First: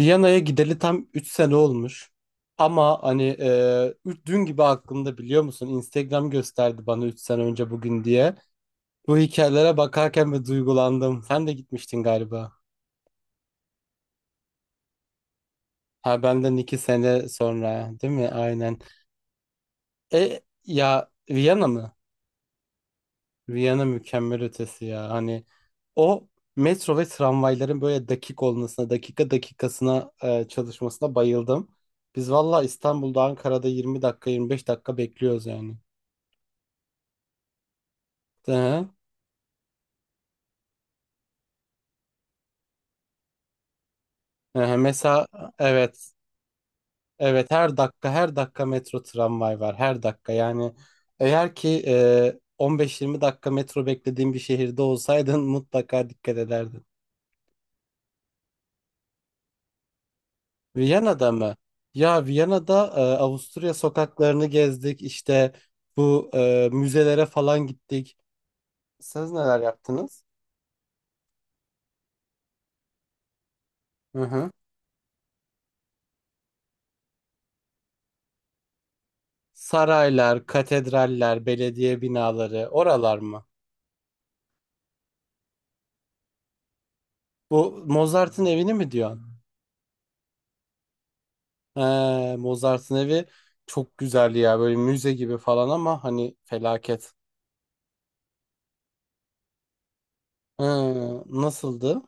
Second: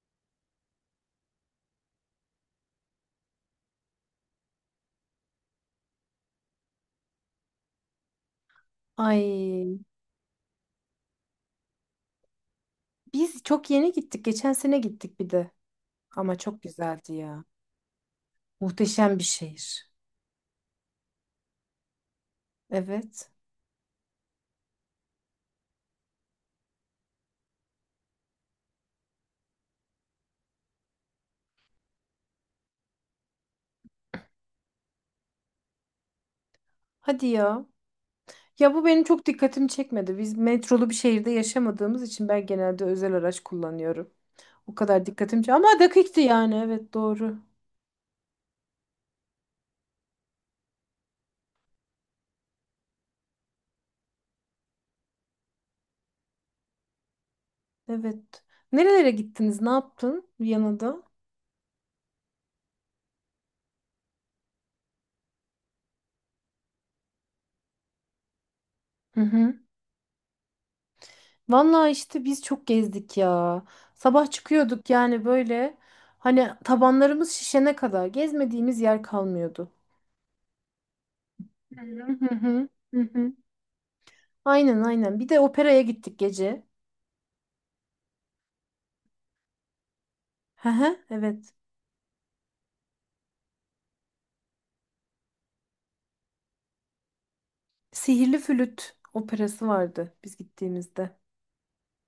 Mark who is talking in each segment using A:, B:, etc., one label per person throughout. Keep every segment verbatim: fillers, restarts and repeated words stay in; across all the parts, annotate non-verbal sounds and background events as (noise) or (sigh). A: Viyana'ya gideli tam üç sene olmuş. Ama hani e, ü- dün gibi aklımda biliyor musun? Instagram gösterdi bana üç sene önce bugün diye. Bu hikayelere
B: Ay,
A: bakarken ve duygulandım. Sen de gitmiştin galiba.
B: biz çok yeni gittik. Geçen sene gittik bir de.
A: Ha
B: Ama
A: benden
B: çok
A: iki
B: güzeldi
A: sene
B: ya.
A: sonra değil mi? Aynen.
B: Muhteşem bir şehir.
A: E ya Viyana mı?
B: Evet.
A: Viyana mükemmel ötesi ya. Hani o metro ve tramvayların böyle dakik olmasına, dakika dakikasına e, çalışmasına bayıldım. Biz valla İstanbul'da Ankara'da yirmi dakika yirmi beş dakika bekliyoruz yani.
B: Hadi ya.
A: Hı
B: Ya bu
A: hı.
B: benim çok dikkatimi çekmedi. Biz metrolu bir şehirde yaşamadığımız için ben genelde özel araç kullanıyorum.
A: Hı
B: O
A: hı.
B: kadar
A: Mesela
B: dikkatim çek- Ama
A: evet,
B: dakikti yani. Evet doğru.
A: evet, her dakika her dakika metro tramvay var her dakika yani eğer ki e, on beş yirmi dakika metro beklediğin bir şehirde olsaydın (laughs) mutlaka dikkat ederdin.
B: Evet. Nerelere gittiniz? Ne yaptın Viyana'da?
A: Viyana'da mı? Ya Viyana'da e, Avusturya sokaklarını gezdik. İşte bu e, müzelere falan gittik.
B: Hı
A: Siz
B: hı.
A: neler yaptınız?
B: Vallahi işte biz çok gezdik ya.
A: Hı
B: Sabah
A: hı.
B: çıkıyorduk yani böyle. Hani tabanlarımız şişene kadar gezmediğimiz yer kalmıyordu.
A: Saraylar, katedraller,
B: Hı
A: belediye
B: hı
A: binaları,
B: hı hı.
A: oralar
B: hı.
A: mı?
B: Aynen aynen. Bir de operaya gittik gece.
A: Bu Mozart'ın evini mi diyorsun?
B: Hı hı, evet.
A: He, Mozart'ın evi çok güzel ya. Böyle müze gibi falan ama hani felaket.
B: Sihirli Flüt operası vardı biz
A: He,
B: gittiğimizde.
A: nasıldı?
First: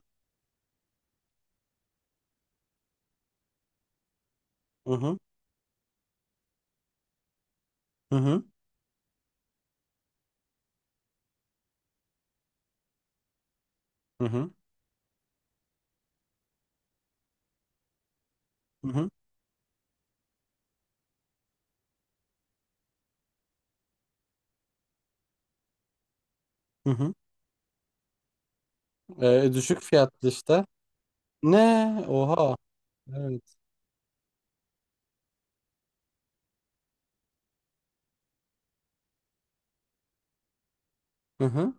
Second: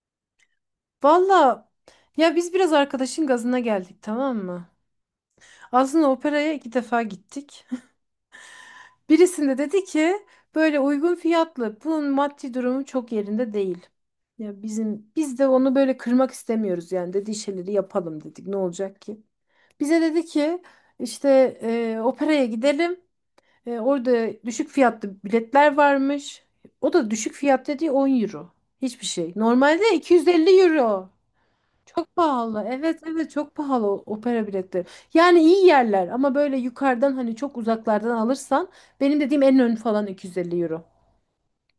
B: Valla, ya biz biraz arkadaşın gazına geldik, tamam mı?
A: Hı hı.
B: Aslında operaya iki defa gittik.
A: Hı hı.
B: (laughs) Birisinde dedi ki böyle uygun fiyatlı. Bunun maddi durumu çok yerinde değil.
A: Hı hı.
B: Ya bizim biz de onu böyle kırmak istemiyoruz yani, dediği şeyleri yapalım dedik. Ne
A: Hı
B: olacak
A: hı.
B: ki? Bize dedi ki işte e, operaya gidelim. E, orada düşük fiyatlı biletler varmış.
A: Hı
B: O da
A: hı.
B: düşük fiyat dediği on euro. Hiçbir şey.
A: E, düşük
B: Normalde
A: fiyatlı
B: 250
A: işte.
B: euro.
A: Ne?
B: Çok
A: Oha.
B: pahalı. Evet evet, çok
A: Evet.
B: pahalı o- opera biletleri. Yani iyi yerler ama böyle yukarıdan, hani çok uzaklardan alırsan, benim dediğim en ön falan iki yüz elli euro.
A: Hı hı.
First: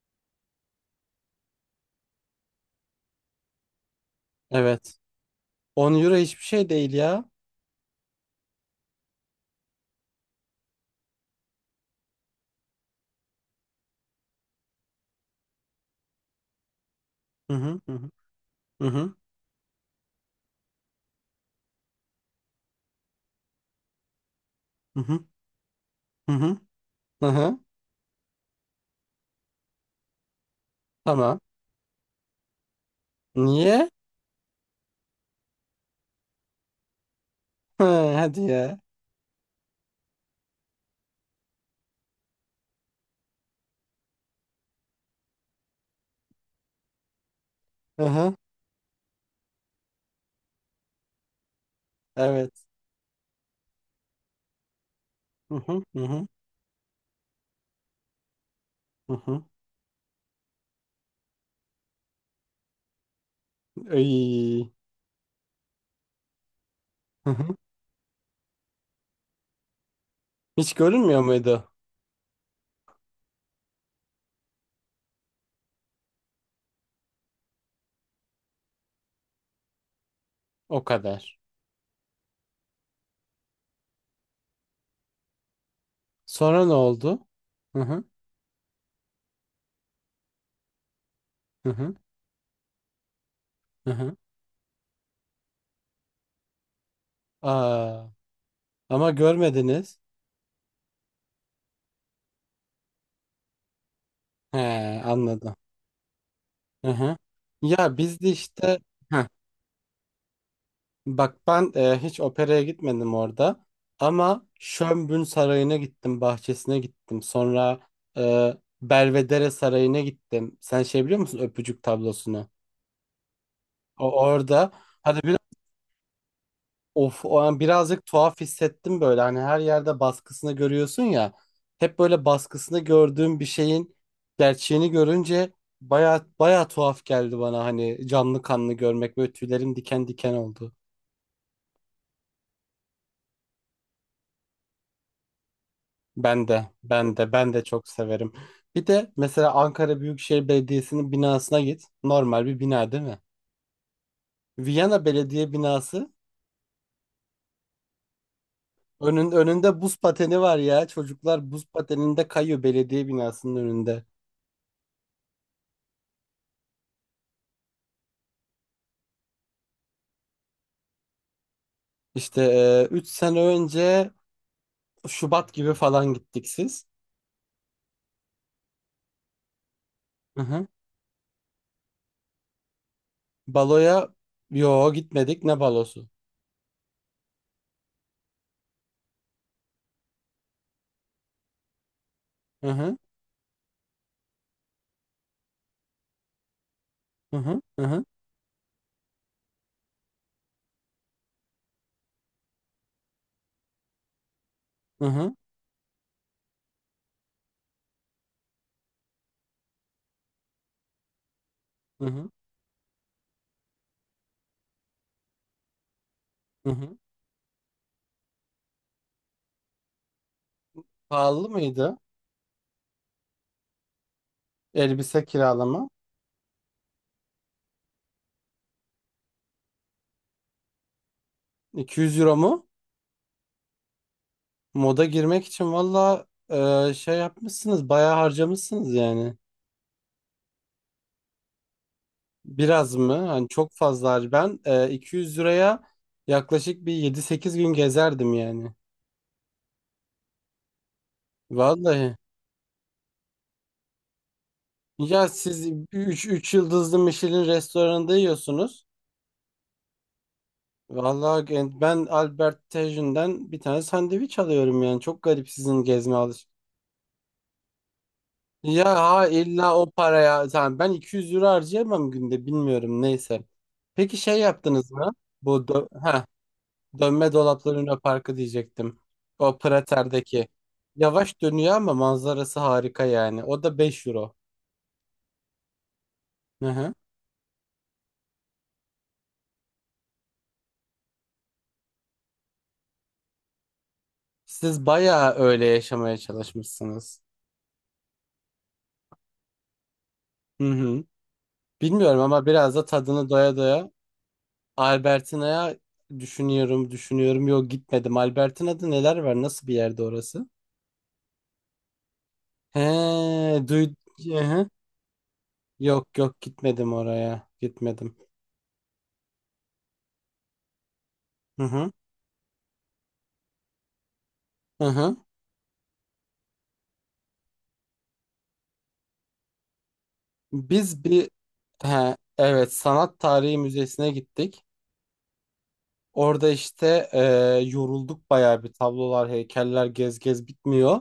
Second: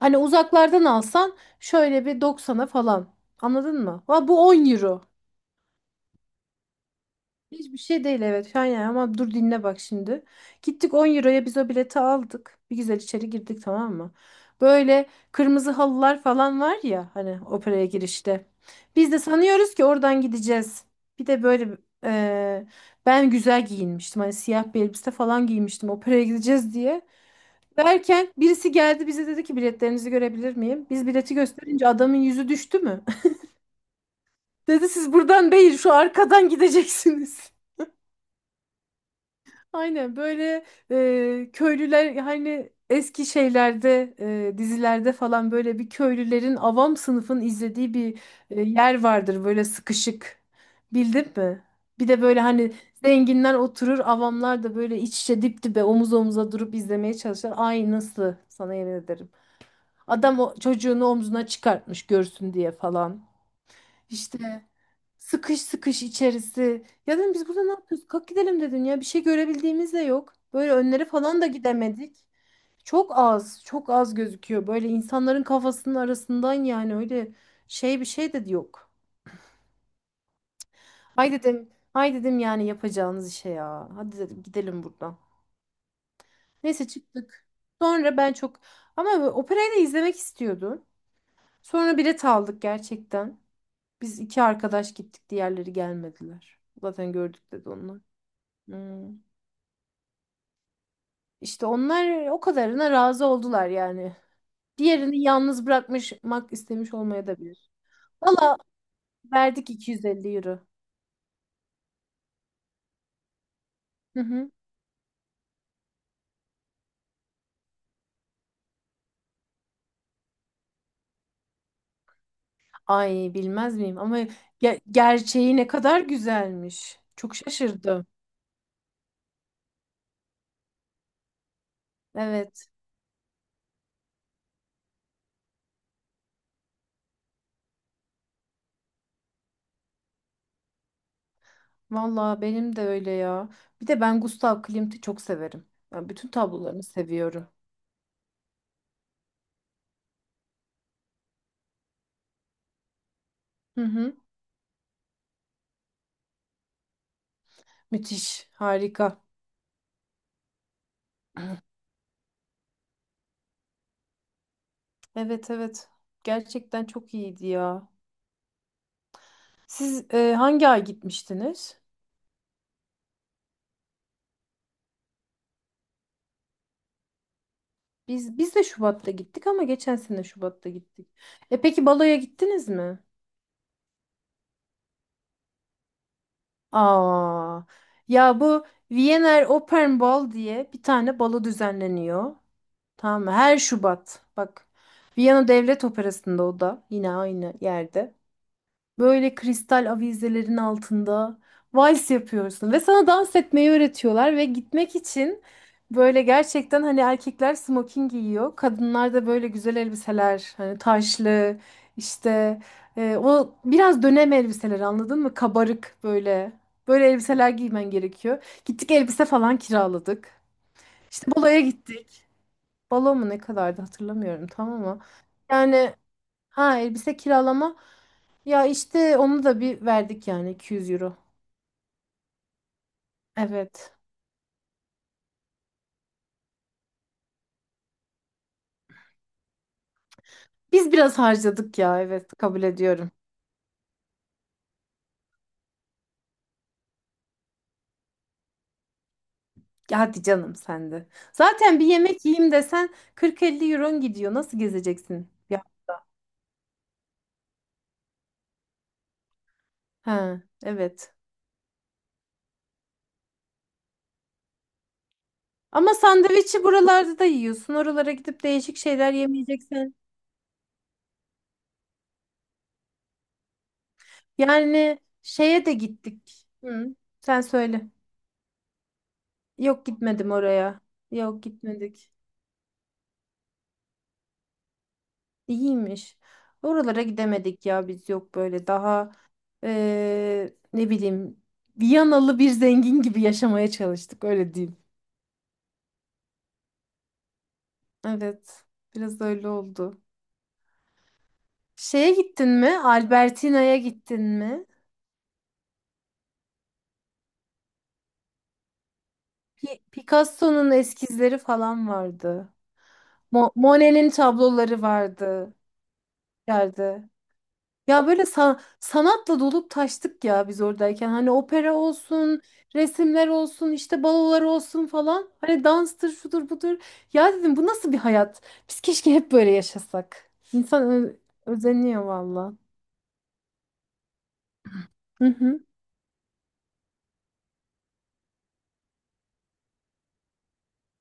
B: Hani uzaklardan alsan şöyle bir doksana falan. Anladın mı? Ha, bu 10
A: Evet.
B: euro.
A: On euro hiçbir şey değil ya.
B: Hiçbir şey değil, evet, şu an yani, ama dur dinle bak şimdi. Gittik, on euroya biz o bileti aldık. Bir güzel içeri girdik, tamam mı? Böyle kırmızı halılar falan var ya hani
A: Hı hı,
B: operaya
A: hı
B: girişte.
A: hı,
B: Biz
A: hı
B: de sanıyoruz ki oradan gideceğiz. Bir de böyle e, ben güzel giyinmiştim. Hani siyah bir
A: hı,
B: elbise
A: hı
B: falan giymiştim, operaya
A: hı, hı.
B: gideceğiz diye.
A: Hı hı. Hı.
B: Derken birisi geldi bize dedi ki biletlerinizi görebilir miyim? Biz bileti
A: Tamam.
B: gösterince adamın yüzü düştü mü?
A: Niye?
B: (laughs) Dedi siz buradan değil şu arkadan gideceksiniz.
A: Hı, hadi ya.
B: Aynen böyle e, köylüler, hani eski şeylerde, e, dizilerde falan, böyle bir köylülerin, avam sınıfın izlediği
A: Hı
B: bir
A: hı.
B: e, yer vardır böyle sıkışık, bildin mi? Bir de böyle
A: Evet.
B: hani zenginler oturur, avamlar da böyle iç içe,
A: Hı
B: dip
A: hı,
B: dibe,
A: hı
B: omuz
A: hı,
B: omuza durup izlemeye çalışır. Ay nasıl, sana yemin
A: hı
B: ederim.
A: hı.
B: Adam o çocuğunu omzuna çıkartmış görsün diye falan. İşte.
A: Ay.
B: Sıkış sıkış içerisi. Ya
A: Hı
B: dedim biz
A: hı.
B: burada ne yapıyoruz? Kalk gidelim dedim ya. Bir şey görebildiğimiz de yok. Böyle
A: Hiç
B: önleri
A: görünmüyor
B: falan da
A: muydu?
B: gidemedik. Çok az, çok az gözüküyor. Böyle insanların kafasının arasından yani, öyle şey bir şey de yok.
A: O kadar.
B: Hay dedim, hay dedim yani, yapacağınız işe ya. Hadi dedim, gidelim buradan.
A: Sonra ne
B: Neyse
A: oldu?
B: çıktık.
A: Hı hı,
B: Sonra ben çok ama operayı da izlemek istiyordum.
A: hı hı,
B: Sonra bilet aldık gerçekten.
A: hı hı.
B: Biz iki arkadaş gittik, diğerleri gelmediler. Zaten gördük dedi onlar.
A: Aa, ama
B: Hmm.
A: görmediniz.
B: İşte onlar o kadarına razı oldular yani.
A: He,
B: Diğerini
A: anladım.
B: yalnız bırakmak
A: Hı
B: istemiş
A: hı.
B: olmaya da bilir.
A: Ya biz de
B: Valla,
A: işte
B: verdik iki yüz elli euro.
A: bak ben e, hiç operaya gitmedim orada
B: Hı
A: ama
B: hı.
A: Schönbrunn Sarayı'na gittim, bahçesine gittim. Sonra e, Belvedere Sarayı'na gittim. Sen şey biliyor musun öpücük tablosunu?
B: Ay bilmez miyim, ama
A: O orada
B: ge-
A: hadi bir
B: gerçeği ne kadar güzelmiş.
A: of
B: Çok
A: o an birazcık
B: şaşırdım.
A: tuhaf hissettim böyle. Hani her yerde baskısını görüyorsun ya. Hep böyle
B: Evet,
A: baskısını gördüğüm bir şeyin gerçeğini görünce baya baya tuhaf geldi bana hani canlı kanlı görmek böyle tüylerim diken diken oldu.
B: valla benim de öyle ya. Bir de ben Gustav Klimt'i çok severim. Ben bütün
A: Ben de,
B: tablolarını
A: ben de,
B: seviyorum.
A: ben de çok severim. Bir de mesela Ankara Büyükşehir Belediyesi'nin binasına git. Normal bir bina değil mi?
B: Hı hı.
A: Viyana Belediye binası.
B: Müthiş harika.
A: Önün, önünde buz pateni var ya. Çocuklar buz pateninde kayıyor belediye binasının önünde.
B: Evet evet, gerçekten çok iyiydi ya. Siz e, hangi ay gitmiştiniz?
A: İşte üç sene önce Şubat gibi falan gittik siz.
B: Biz biz de Şubat'ta gittik, ama geçen sene
A: Hı hı.
B: Şubat'ta gittik. E peki, baloya gittiniz mi?
A: Baloya yo gitmedik, ne balosu?
B: Aa. Ya bu Wiener Opernball diye bir tane balo düzenleniyor.
A: Hı hı,
B: Tamam mı? Her Şubat. Bak. Viyana Devlet Operası'nda, o da yine
A: hı
B: aynı
A: hı, hı
B: yerde. Böyle kristal avizelerin altında vals yapıyorsun ve sana dans etmeyi öğretiyorlar, ve gitmek
A: hı, hı
B: için böyle gerçekten, hani erkekler smoking giyiyor. Kadınlar da böyle güzel elbiseler, hani taşlı,
A: hı, hı.
B: işte e, o biraz dönem elbiseleri, anladın mı? Kabarık böyle.
A: Hı hı.
B: Böyle elbiseler giymen gerekiyor. Gittik, elbise falan kiraladık. İşte
A: Pahalı
B: baloya
A: mıydı
B: gittik. Balo mu ne kadardı hatırlamıyorum tam, ama
A: elbise kiralama?
B: yani, ha, elbise kiralama. Ya işte onu da bir verdik yani, iki yüz euro.
A: iki yüz euro mu?
B: Evet.
A: Moda girmek için valla e, şey yapmışsınız bayağı harcamışsınız yani.
B: Biz biraz harcadık ya, evet kabul
A: Biraz
B: ediyorum.
A: mı? Hani çok fazla har- ben e, iki yüz liraya yaklaşık bir yedi sekiz gün gezerdim yani.
B: Ya hadi canım sen de. Zaten bir
A: Vallahi.
B: yemek yiyeyim desen kırk elli euron gidiyor. Nasıl
A: Ya
B: gezeceksin? Ya.
A: siz üç üç yıldızlı Michelin restoranında yiyorsunuz.
B: Ha evet.
A: Vallahi gen- ben Albert Tajin'den bir tane sandviç alıyorum yani. Çok garip sizin
B: Ama
A: gezme.
B: sandviçi buralarda da yiyorsun. Oralara gidip değişik
A: Ya
B: şeyler
A: ha, illa o
B: yemeyeceksen.
A: paraya tamam ben iki yüz euro harcayamam günde bilmiyorum neyse. Peki şey yaptınız
B: Yani
A: mı? Bu
B: şeye de
A: dö- ha
B: gittik. Hı,
A: dönme
B: sen
A: dolaplı
B: söyle.
A: Luna Parkı diyecektim. O
B: Yok, gitmedim
A: Prater'deki.
B: oraya.
A: Yavaş
B: Yok,
A: dönüyor ama
B: gitmedik.
A: manzarası harika yani. O da beş euro.
B: İyiymiş.
A: Hı hı.
B: Oralara gidemedik ya, biz yok, böyle daha eee, ne bileyim, Viyanalı bir zengin gibi yaşamaya çalıştık, öyle diyeyim.
A: Siz bayağı öyle yaşamaya çalışmışsınız.
B: Evet, biraz öyle oldu.
A: Hı hı.
B: Şeye
A: Bilmiyorum ama
B: gittin
A: biraz
B: mi?
A: da tadını doya
B: Albertina'ya
A: doya
B: gittin mi?
A: Albertina'ya düşünüyorum, düşünüyorum. Yok gitmedim. Albertina'da neler var? Nasıl bir
B: Pi-
A: yerde orası?
B: Picasso'nun eskizleri falan vardı.
A: He,
B: Mo-
A: duy.
B: Monet'in
A: Hı hı.
B: tabloları vardı.
A: Yok, yok, gitmedim
B: Geldi.
A: oraya.
B: Ya
A: Gitmedim.
B: böyle sa- sanatla dolup taştık ya biz oradayken. Hani
A: Hı
B: opera
A: hı.
B: olsun, resimler olsun, işte balolar
A: Hı
B: olsun
A: hı.
B: falan. Hani danstır, şudur budur. Ya dedim, bu nasıl bir hayat? Biz keşke hep böyle yaşasak. İnsan
A: Biz
B: ö-
A: bir
B: özeniyor
A: he,
B: valla.
A: evet Sanat Tarihi Müzesi'ne gittik.
B: Hı hı.
A: Orada işte e, yorulduk bayağı bir tablolar, heykeller gez gez bitmiyor.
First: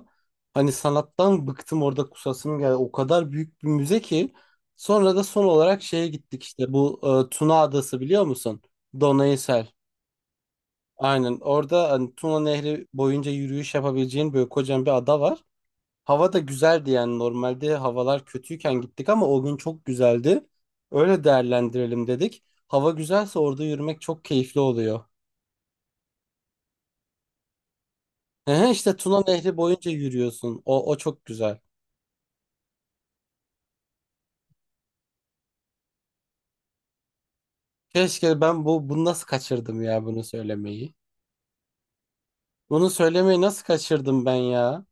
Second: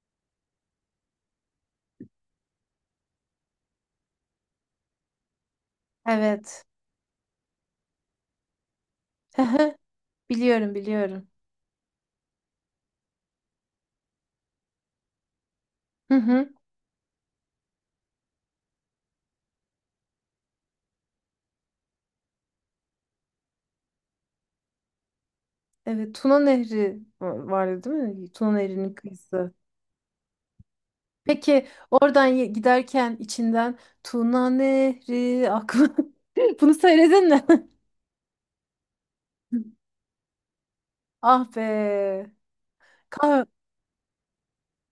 A: Hani sanattan bıktım orada kusasım geldi. O kadar büyük bir müze ki. Sonra da son olarak şeye gittik
B: Evet.
A: işte bu e, Tuna Adası biliyor musun? Donaysel.
B: (laughs) Biliyorum, biliyorum.
A: Aynen orada hani Tuna Nehri boyunca yürüyüş yapabileceğin böyle kocaman bir ada var.
B: Hı
A: Hava da
B: hı.
A: güzeldi yani normalde havalar kötüyken gittik ama o gün çok güzeldi. Öyle değerlendirelim dedik. Hava güzelse orada yürümek çok keyifli oluyor.
B: Evet, Tuna Nehri va- vardı değil mi? Tuna
A: Ehe,
B: Nehri'nin
A: işte Tuna
B: kıyısı.
A: Nehri boyunca yürüyorsun. O, o çok güzel.
B: Peki oradan ye- giderken içinden Tuna Nehri aklı. (laughs) Bunu söyledin mi?
A: Keşke ben bu bunu nasıl kaçırdım
B: (laughs)
A: ya bunu söylemeyi.
B: Ah be.
A: Bunu söylemeyi
B: Kahve
A: nasıl kaçırdım ben ya?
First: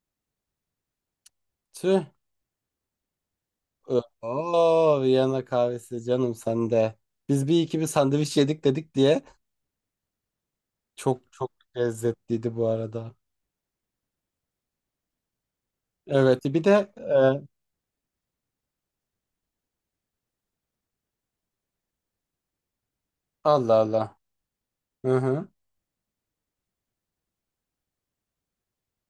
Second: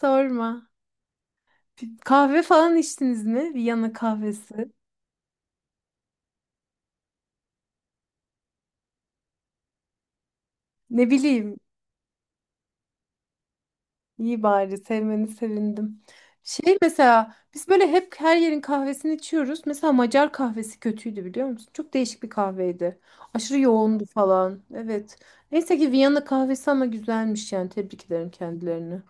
B: sorma.
A: Tüh.
B: Kahve falan içtiniz mi? Viyana
A: Ö-
B: kahvesi.
A: Oo, Viyana kahvesi canım sende. Biz bir iki bir sandviç yedik dedik diye
B: Ne
A: çok çok
B: bileyim.
A: lezzetliydi bu arada.
B: İyi, bari sevmeni sevindim.
A: Evet bir
B: Şey,
A: de e,
B: mesela biz böyle hep her yerin kahvesini içiyoruz. Mesela Macar kahvesi kötüydü, biliyor musun? Çok değişik bir kahveydi. Aşırı
A: Allah
B: yoğundu
A: Allah.
B: falan.
A: Hı
B: Evet.
A: hı.
B: Neyse ki Viyana kahvesi ama güzelmiş yani. Tebrik ederim kendilerini.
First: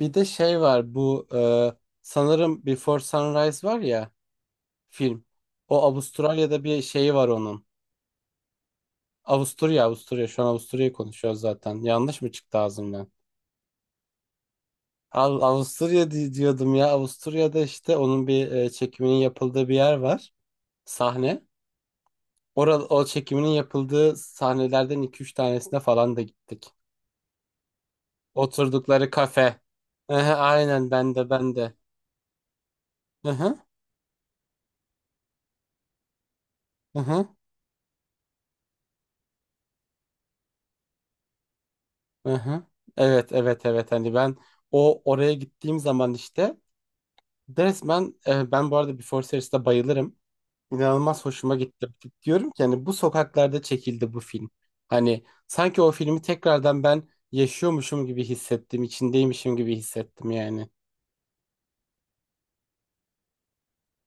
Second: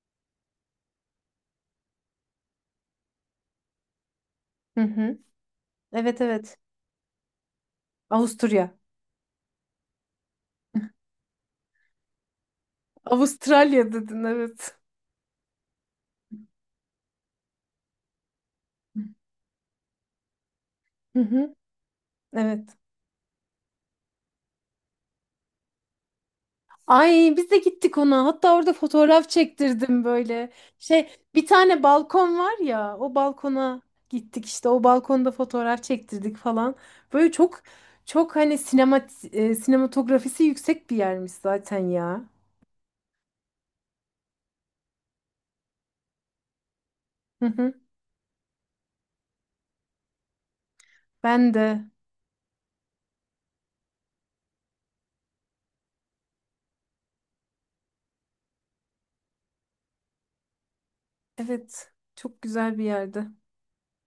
A: Bir de şey var bu e, sanırım Before Sunrise var ya
B: Hı hı.
A: film. O
B: Evet evet.
A: Avustralya'da bir şeyi var onun.
B: Avusturya.
A: Avusturya, Avusturya, şu an Avusturya'yı konuşuyoruz zaten. Yanlış mı çıktı ağzımdan?
B: Avustralya dedin, evet.
A: Av- Avusturya di- diyordum ya. Avusturya'da işte onun bir e, çekiminin yapıldığı bir yer var.
B: Hı
A: Sahne.
B: hı. Evet.
A: Orada o çekiminin yapıldığı sahnelerden iki üç tanesine falan da gittik.
B: Ay, biz de gittik ona. Hatta orada
A: Oturdukları
B: fotoğraf
A: kafe.
B: çektirdim
A: Hı,
B: böyle.
A: aynen,
B: Şey,
A: ben de,
B: bir
A: ben de.
B: tane balkon var ya, o
A: Hı
B: balkona gittik, işte o balkonda fotoğraf çektirdik falan.
A: hı.
B: Böyle çok çok hani sinema, e, sinematografisi yüksek bir yermiş zaten ya.
A: Aha. Evet, evet, evet, hani ben o oraya gittiğim zaman işte
B: Hı hı.
A: resmen e, ben bu arada Before Series'te bayılırım. İnanılmaz
B: Ben
A: hoşuma gitti.
B: de,
A: Diyorum ki hani bu sokaklarda çekildi bu film. Hani sanki o filmi tekrardan ben yaşıyormuşum gibi hissettim, içindeymişim gibi hissettim yani.
B: evet, çok güzel bir yerde.